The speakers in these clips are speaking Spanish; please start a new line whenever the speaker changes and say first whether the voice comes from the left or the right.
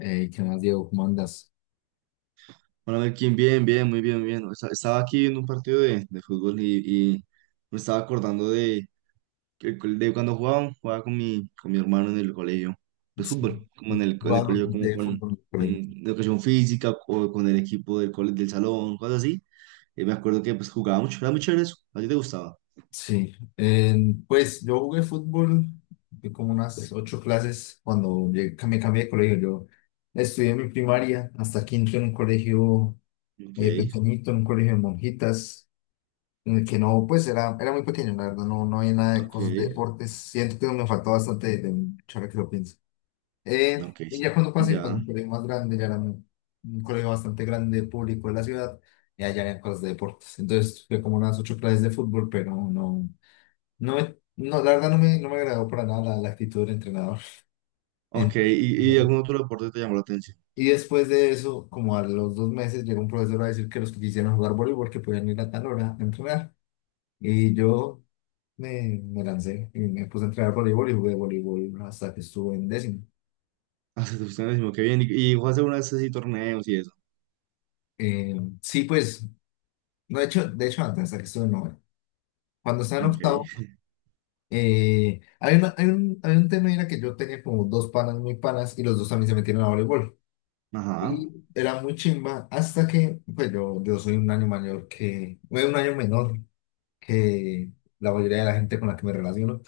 left: Ey, ¿qué más, Diego? ¿Cómo andas?
right: Hola Melkin, bien, bien, muy bien, muy bien. Estaba aquí en un partido de fútbol y me estaba acordando de, de cuando jugaba con mi hermano en el colegio. Pues
left: Sí,
right: fútbol, como en el
left: jugando
right: colegio, como
left: de
right: con,
left: fútbol en el
right: con
left: colegio.
right: educación física o con el equipo del salón, cosas así. Y me acuerdo que pues jugaba mucho, era muy chévere eso. ¿A ti te gustaba?
left: Sí, pues yo jugué fútbol de como unas 8 clases cuando que me cambié de colegio. Yo estudié mi primaria hasta quinto en un colegio
right: Ok,
left: pequeñito, en un colegio de monjitas, en el que no, pues era, era muy pequeño, la verdad, no, no había nada de
right: ok,
left: cosas de deportes. Siento que me faltó bastante de ahora que lo pienso.
right: ok,
left: Y
right: sí.
left: ya cuando pasé, para
right: Ya.
left: un colegio más grande, ya era un colegio bastante grande, público de la ciudad, y allá eran cosas de deportes. Entonces fue como unas 8 clases de fútbol, pero no, no, la verdad no me, no me agradó para nada la, la actitud del entrenador.
right: Ok,
left: Entonces,
right: y
left: no.
right: algún otro deporte te llamó la atención?
left: Y después de eso, como a los 2 meses, llegó un profesor a decir que los que quisieran jugar voleibol, que podían ir a tal hora a entrenar. Y yo me lancé y me puse a entrenar voleibol y jugué voleibol hasta que estuve en décimo.
right: Ah, sí, te gustó, qué bien. Y jugaste alguna vez así torneos y eso?
left: Eh, sí, pues no, de hecho antes, hasta que estuve en noveno. Cuando estaba en
right: Ok,
left: octavo, hay un tema era que yo tenía como dos panas muy panas y los dos también se metieron a voleibol.
right: ajá.
left: Y era muy chimba hasta que, pues yo soy un año mayor que, bueno, un año menor que la mayoría de la gente con la que me relaciono.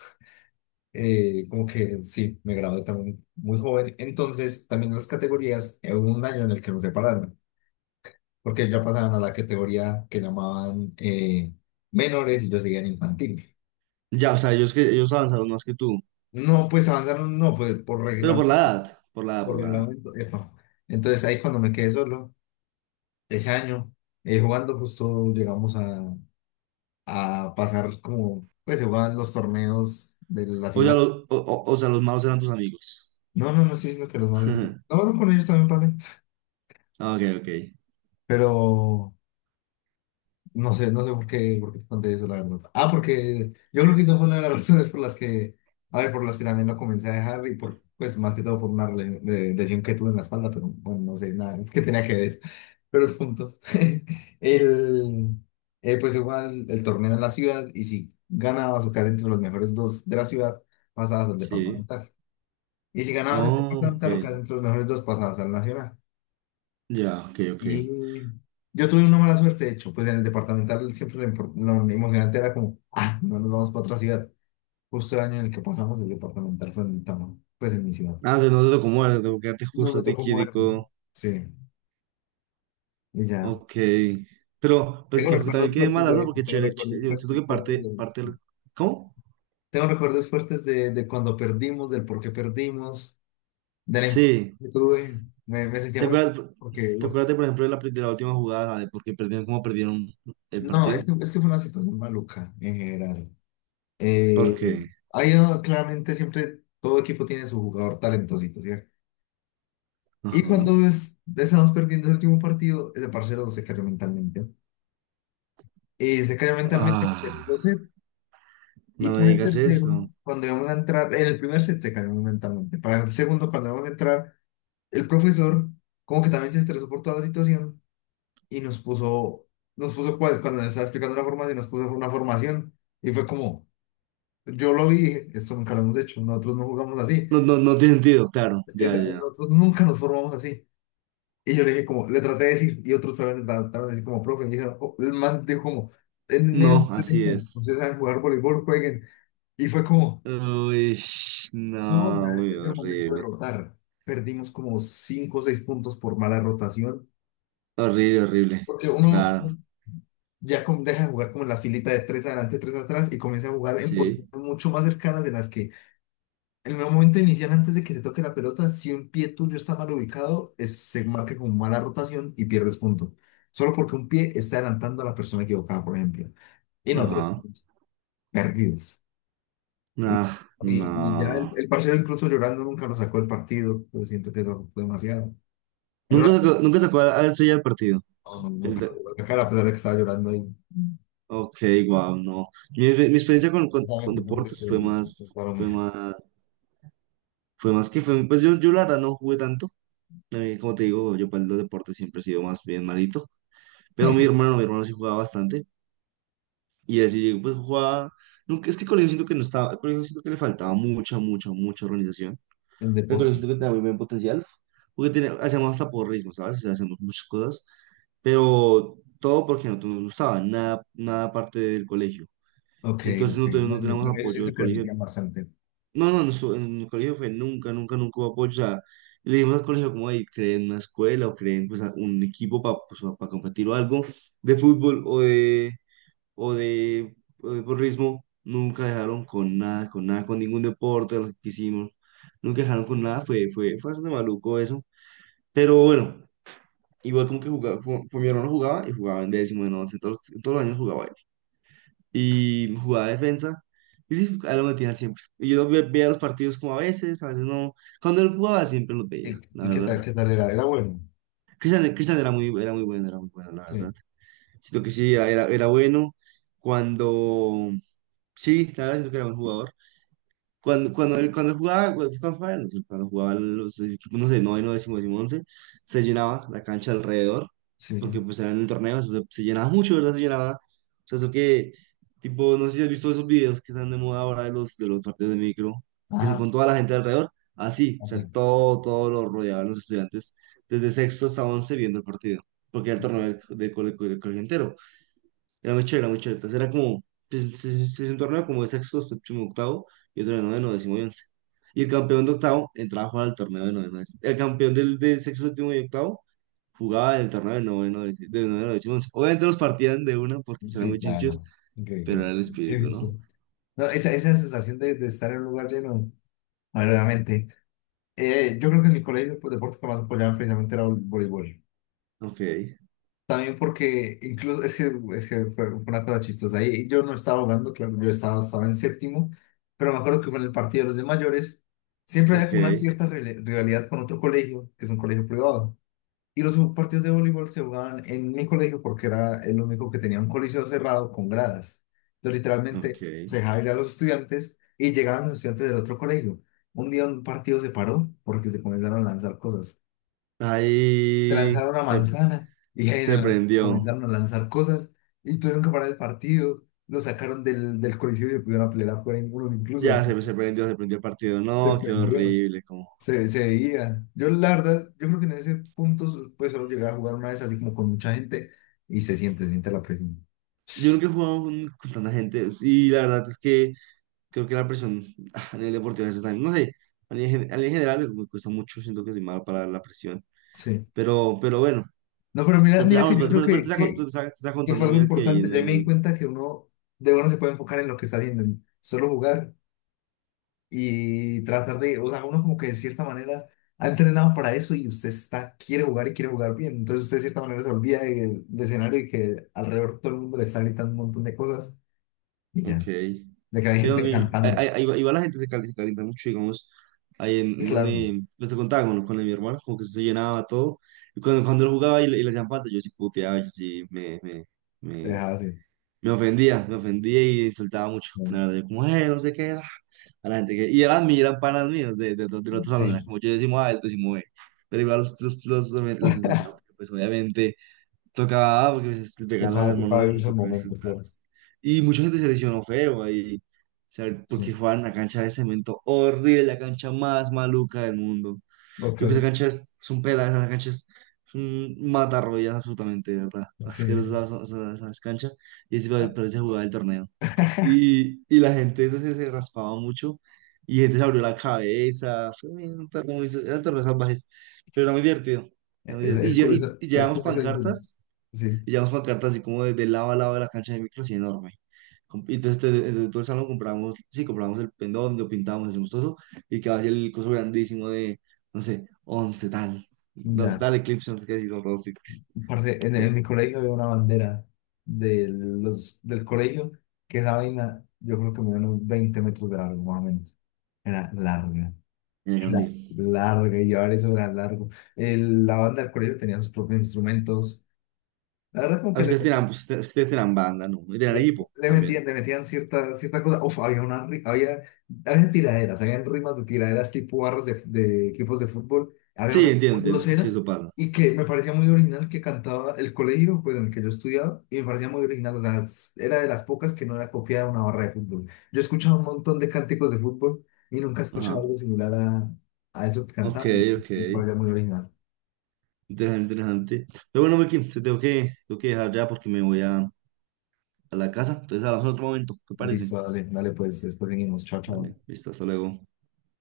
left: Como que sí, me gradué también muy joven. Entonces, también las categorías, hubo un año en el que nos separaron, porque ya pasaban a la categoría que llamaban menores y yo seguía en infantil.
right: Ya, o sea, ellos avanzaron más que tú,
left: No, pues avanzaron, no, pues por
right: pero por
left: reglamento,
right: la edad, por la edad,
left: por
right: por la edad.
left: reglamento. Epa. Entonces ahí cuando me quedé solo, ese año, jugando justo llegamos a pasar como, pues se jugaban los torneos de la
right: O ya
left: ciudad.
right: los, o sea, los malos eran tus amigos.
left: No, no, no estoy diciendo que los malos. No, no, con ellos también pasé,
right: Ah, Ok, ok.
left: pero no sé, no sé por qué te conté eso, la verdad. Ah, porque yo creo que esa fue una de las razones por las que, a ver, por las que también lo comencé a dejar y por, pues más que todo por una lesión que tuve en la espalda, pero bueno, no sé nada que tenía que ver eso. Pero el punto, el, pues igual el torneo en la ciudad y si ganabas o quedas entre los mejores dos de la ciudad, pasabas al
right: Sí.
left: departamental. Y si ganabas el
right: Oh, ok.
left: departamental o quedas entre los mejores dos, pasabas al nacional.
right: Ya, ok, ok.
left: Y yo tuve una mala suerte, de hecho, pues en el departamental siempre lo emocionante era como, ah, no nos vamos para otra ciudad. Justo el año en el que pasamos el departamental fue en el pues en mi ciudad.
right: Ah, o sea, no te tocó muerte, tengo que quedarte
left: No
right: justo
left: me
right: a ti,
left: tocó moverme.
right: Quirico.
left: Sí, y ya.
right: Ok. Pero, pues
left: Tengo
right: que también
left: recuerdos
right: quede
left: fuertes
right: malas,
left: de
right: ¿no?
left: eso,
right: Porque
left: tengo
right: chévere,
left: recuerdos
right: yo siento
left: fuertes,
right: que
left: fuertes
right: parte,
left: de...
right: parte. ¿Cómo?
left: Tengo recuerdos fuertes de cuando perdimos, del por qué perdimos, de la importancia
right: Sí.
left: que tuve. Me sentía
right: ¿Te
left: muy...
right: acuerdas,
left: Porque,
right: te
left: uf,
right: acuerdas, de por ejemplo, de la última jugada, de por qué perdieron, cómo perdieron el
left: no,
right: partido?
left: es que fue una situación maluca en general.
right: ¿Por
left: Eh,
right: qué?
left: Claramente siempre todo equipo tiene su jugador talentosito, ¿cierto? Y
right: Ajá.
left: estamos perdiendo el último partido, ese parcero se cayó mentalmente. Y se cayó mentalmente en el
right: Ah.
left: segundo set. Y
right: No me
left: para el
right: digas
left: tercero,
right: eso.
left: cuando íbamos a entrar, en el primer set se cayó mentalmente. Para el segundo, cuando íbamos a entrar, el profesor como que también se estresó por toda la situación y nos puso, cuando nos estaba explicando la formación, nos puso una formación. Y fue como, yo lo vi, y dije, esto nunca lo hemos hecho, nosotros no jugamos así.
right: No, no, no tiene sentido, claro, ya, ya. ya.
left: Nosotros nunca nos formamos así. Y yo le dije como, le traté de decir, y otros saben le trataron de decir como, profe, me dijeron, oh, el man dijo como, en medio de
right: No,
left: este
right: así
left: tiempo,
right: es.
left: ustedes saben jugar voleibol, jueguen. Y fue como,
right: Uy,
left: no, o sea,
right: no, muy
left: es el momento de
right: horrible.
left: rotar. Perdimos como 5 o 6 puntos por mala rotación,
right: Horrible, horrible.
left: porque uno
right: Claro,
left: deja de jugar como en la filita de tres adelante, tres atrás, y comienza a jugar en
right: sí.
left: posiciones mucho más cercanas de las que en el momento inicial, antes de que se toque la pelota, si un pie tuyo está mal ubicado, se marca como mala rotación y pierdes punto. Solo porque un pie está adelantando a la persona equivocada, por ejemplo. Y nosotros
right: Ajá.
left: estamos perdidos. Y,
right: No,
left: y ya
right: no.
left: el parcero, incluso llorando, nunca lo sacó del partido. Pero siento que eso fue demasiado.
right: Nunca
left: Era-
right: sacó, nunca sacó a eso ya el partido.
left: no, no,
right: El
left: nunca lo
right: de-
left: sacó la cara, a pesar de que estaba llorando ahí.
right: Ok, wow, no. Mi experiencia con, con-
left: Dame
right: con
left: por favor, que
right: deportes
left: estoy- Perdóname.
right: fue más que fue, pues yo la verdad no jugué tanto. A mí, como te digo, yo para los deportes siempre he sido más bien malito. Pero mi hermano, mi hermano sí jugaba bastante. Y así, pues jugaba. Nunca, es que el colegio siento que no estaba. El colegio siento que le faltaba mucha, mucha, mucha organización.
left: El
right: El
left: deporte.
right: colegio siento que tenía muy buen potencial. Porque tenía, hacíamos hasta porrismo, ¿sabes? O sea, hacíamos muchas cosas. Pero todo porque no nos gustaba. Nada, nada parte del colegio.
left: Ok,
right: Entonces
left: ok.
right: no,
left: No,
right: no
left: en mi
right: teníamos
left: primero
right: apoyo
left: siento
right: del
left: que le
right: colegio.
left: metían bastante.
right: No, no, en el colegio fue nunca, nunca, nunca hubo apoyo. O sea, le dimos al colegio como ahí, creen una escuela o creen pues un equipo para pues, competir o algo de fútbol o de o de, o de porrismo, nunca dejaron con nada, con nada, con ningún deporte de los que hicimos, nunca dejaron con nada, fue bastante maluco eso, pero bueno, igual como que jugaba, como, pues mi hermano jugaba y jugaba en décimo, en once, todos, todos los años jugaba él, y jugaba defensa, y sí, a él lo metían siempre, y yo veía los partidos como a veces no, cuando él jugaba siempre los veía,
left: Y
right: la verdad.
left: qué tal era? Era bueno.
right: Cristian era muy bueno, era muy bueno, la verdad.
left: Sí.
right: Siento que sí, era bueno. Cuando. Sí, la verdad, siento que era buen jugador. Cuando él jugaba, cuando jugaba, no sé, cuando jugaban los equipos, no sé, noveno, décimo, décimo, once, se llenaba la cancha alrededor, porque
left: Sí.
right: pues era en el torneo, eso se llenaba mucho, ¿verdad? Se llenaba. O sea, eso que, tipo, no sé si has visto esos videos que están de moda ahora de los partidos de micro, que son
left: Ajá.
right: con toda la gente alrededor, así, o sea,
left: Sí.
right: todo, todo lo rodeaban los estudiantes, desde sexto hasta once viendo el partido, porque era el torneo del colegio entero. Era muy chévere, era muy chévere. Entonces era como, pues, se torneo como de sexto, séptimo, octavo, y otro de noveno, décimo y once. Y el campeón de octavo entraba a jugar al torneo de noveno, décimo. El campeón del, de sexto, séptimo y octavo jugaba en el torneo de noveno, décimo, once. Obviamente los partían de una porque eran
left: Sí,
right: muy chinchos,
left: claro.
right: pero
left: Increíble.
right: era el
left: Qué
right: espíritu,
left: gusto.
right: ¿no?
left: No, esa sensación de estar en un lugar lleno, verdaderamente. Yo creo que en mi colegio pues, deporte que más apoyaban precisamente era el voleibol.
right: Ok,
left: También porque incluso, es que fue, fue una cosa chistosa. Ahí yo no estaba jugando, claro, yo estaba, estaba en séptimo, pero me acuerdo que con el partido de los de mayores siempre había
right: ok,
left: como una cierta rivalidad con otro colegio, que es un colegio privado. Y los partidos de voleibol se jugaban en mi colegio porque era el único que tenía un coliseo cerrado con gradas. Entonces,
right: ok.
left: literalmente, se dejaba ir a los estudiantes y llegaban los estudiantes del otro colegio. Un día un partido se paró porque se comenzaron a lanzar cosas. Se
right: Ahí
left: lanzaron una
right: se,
left: manzana y ahí en
right: se
left: adelante
right: prendió.
left: comenzaron a lanzar cosas y tuvieron que parar el partido. Lo sacaron del, del coliseo y se pudieron pelear afuera, unos incluso.
right: Ya se prendió, se prendió el partido.
left: Se
right: No, qué
left: prendió.
right: horrible, como...
left: Se veía. Yo, la verdad, yo creo que en ese punto, pues solo llegué a jugar una vez así como con mucha gente y se siente la presión.
right: Yo nunca he jugado con tanta gente y la verdad es que creo que la presión ah, a nivel deportivo a veces también, no sé, a nivel, a nivel general me cuesta mucho, siento que soy malo para la presión,
left: Sí.
right: pero bueno,
left: No, pero mira,
right: pero, te-
left: mira
right: ah,
left: que
right: bueno,
left: yo creo
right: pero te está, cont- te está- te está
left: que fue
right: contando,
left: algo
right: mira que ahí
left: importante.
right: en
left: Ya me di
right: el,
left: cuenta que uno de verdad se puede enfocar en lo que está haciendo, en solo jugar y tratar de, o sea, uno como que de cierta manera ha entrenado para eso y usted está, quiere jugar y quiere jugar bien. Entonces usted de cierta manera se olvida del, del escenario y que alrededor todo el mundo le está gritando un montón de cosas y
right: ok,
left: ya, de que hay
right: que
left: gente
right: donde, ahí,
left: cantando.
right: ahí- ahí va ahí va la gente se calienta mucho, digamos, ahí
left: Y
right: en
left: claro,
right: donde, pues te contaba con mi hermano, como que eso se llenaba todo, y cuando, cuando él jugaba y le hacían falta, yo sí puteaba, yo sí
left: te deja
right: me,
left: así.
right: Me ofendía, me ofendía y insultaba mucho. La verdad, yo como, no sé qué ah", A la gente que. Y eran, eran panas míos del otro salón, era
left: Sí,
right: como yo decimos A, él decimos B. Pero igual los insultaba, porque, pues obviamente tocaba A, porque pues, le pegaban al
left: tocaba,
right: hermano
left: tocaba
right: de
left: vivir
right: uno,
left: ese
right: tocaba
left: momento, claro.
right: insultarlos. Y mucha gente se lesionó feo ahí, o sea, porque
left: Sí,
right: jugaban en una cancha de cemento horrible, la cancha más maluca del mundo. Yo creo que esa
left: ok,
right: cancha es un pela, esa cancha es un matarroyas absolutamente, de ¿verdad?
left: ok.
right: Asquerosa esa cancha. Y así
left: Ah,
right: parece jugar el torneo. Y la gente entonces se raspaba mucho y gente se abrió la cabeza. Fue un torneo muy, eran torneos salvajes, pero era muy divertido. Era muy
left: es,
right: divertido. Y, lle- y, y
left: es
right: llevamos
left: curioso eso.
right: pancartas
left: Sí,
right: y llevamos pancartas así como de lado a lado de la cancha de micro, así enorme. Y entonces, entonces todo el salón compramos, sí, compramos el pendón, lo pintamos, hacemos todo eso, y quedaba así el coso grandísimo de, no sé, 11 tal, No, 11
left: ya.
right: tal Eclipse, no sé qué, así con todos los picos.
left: Parce,
right: Era
left: en mi colegio había una bandera de los, del colegio, que esa vaina, yo creo que me dio unos 20 metros de largo, más o menos. Era larga,
right: grande.
left: era larga, y llevar eso era largo. La banda del colegio tenía sus propios instrumentos. La verdad, como
right: Ah,
left: que le,
right: Ustedes tenían, pues, ustedes ustedes tenían banda, ¿no? Y tenían
left: Le,
right: equipo también.
left: le metían cierta, cierta cosa. Uf, había, había tiraderas, habían rimas de tiraderas tipo barras de equipos de fútbol. Había
right: Sí,
left: una
right: entiendo,
left: muy
right: entiendo, sí,
left: grosera
right: eso pasa.
left: y que me parecía muy original que cantaba el colegio pues, en el que yo estudiaba y me parecía muy original. O sea, era de las pocas que no era copiada de una barra de fútbol. Yo escuchaba un montón de cánticos de fútbol y nunca escuchaba
right: Ajá.
left: algo similar a eso que
right: Ok,
left: cantaban.
right: ok.
left: Me parecía muy original.
right: Interesante, interesante. Pero bueno, Melqui, te tengo que dejar ya porque me voy a la casa. Entonces hablamos en otro momento, ¿te parece?
left: Listo, dale, dale, pues después venimos. Chao, chao.
right: Dale, listo, hasta luego.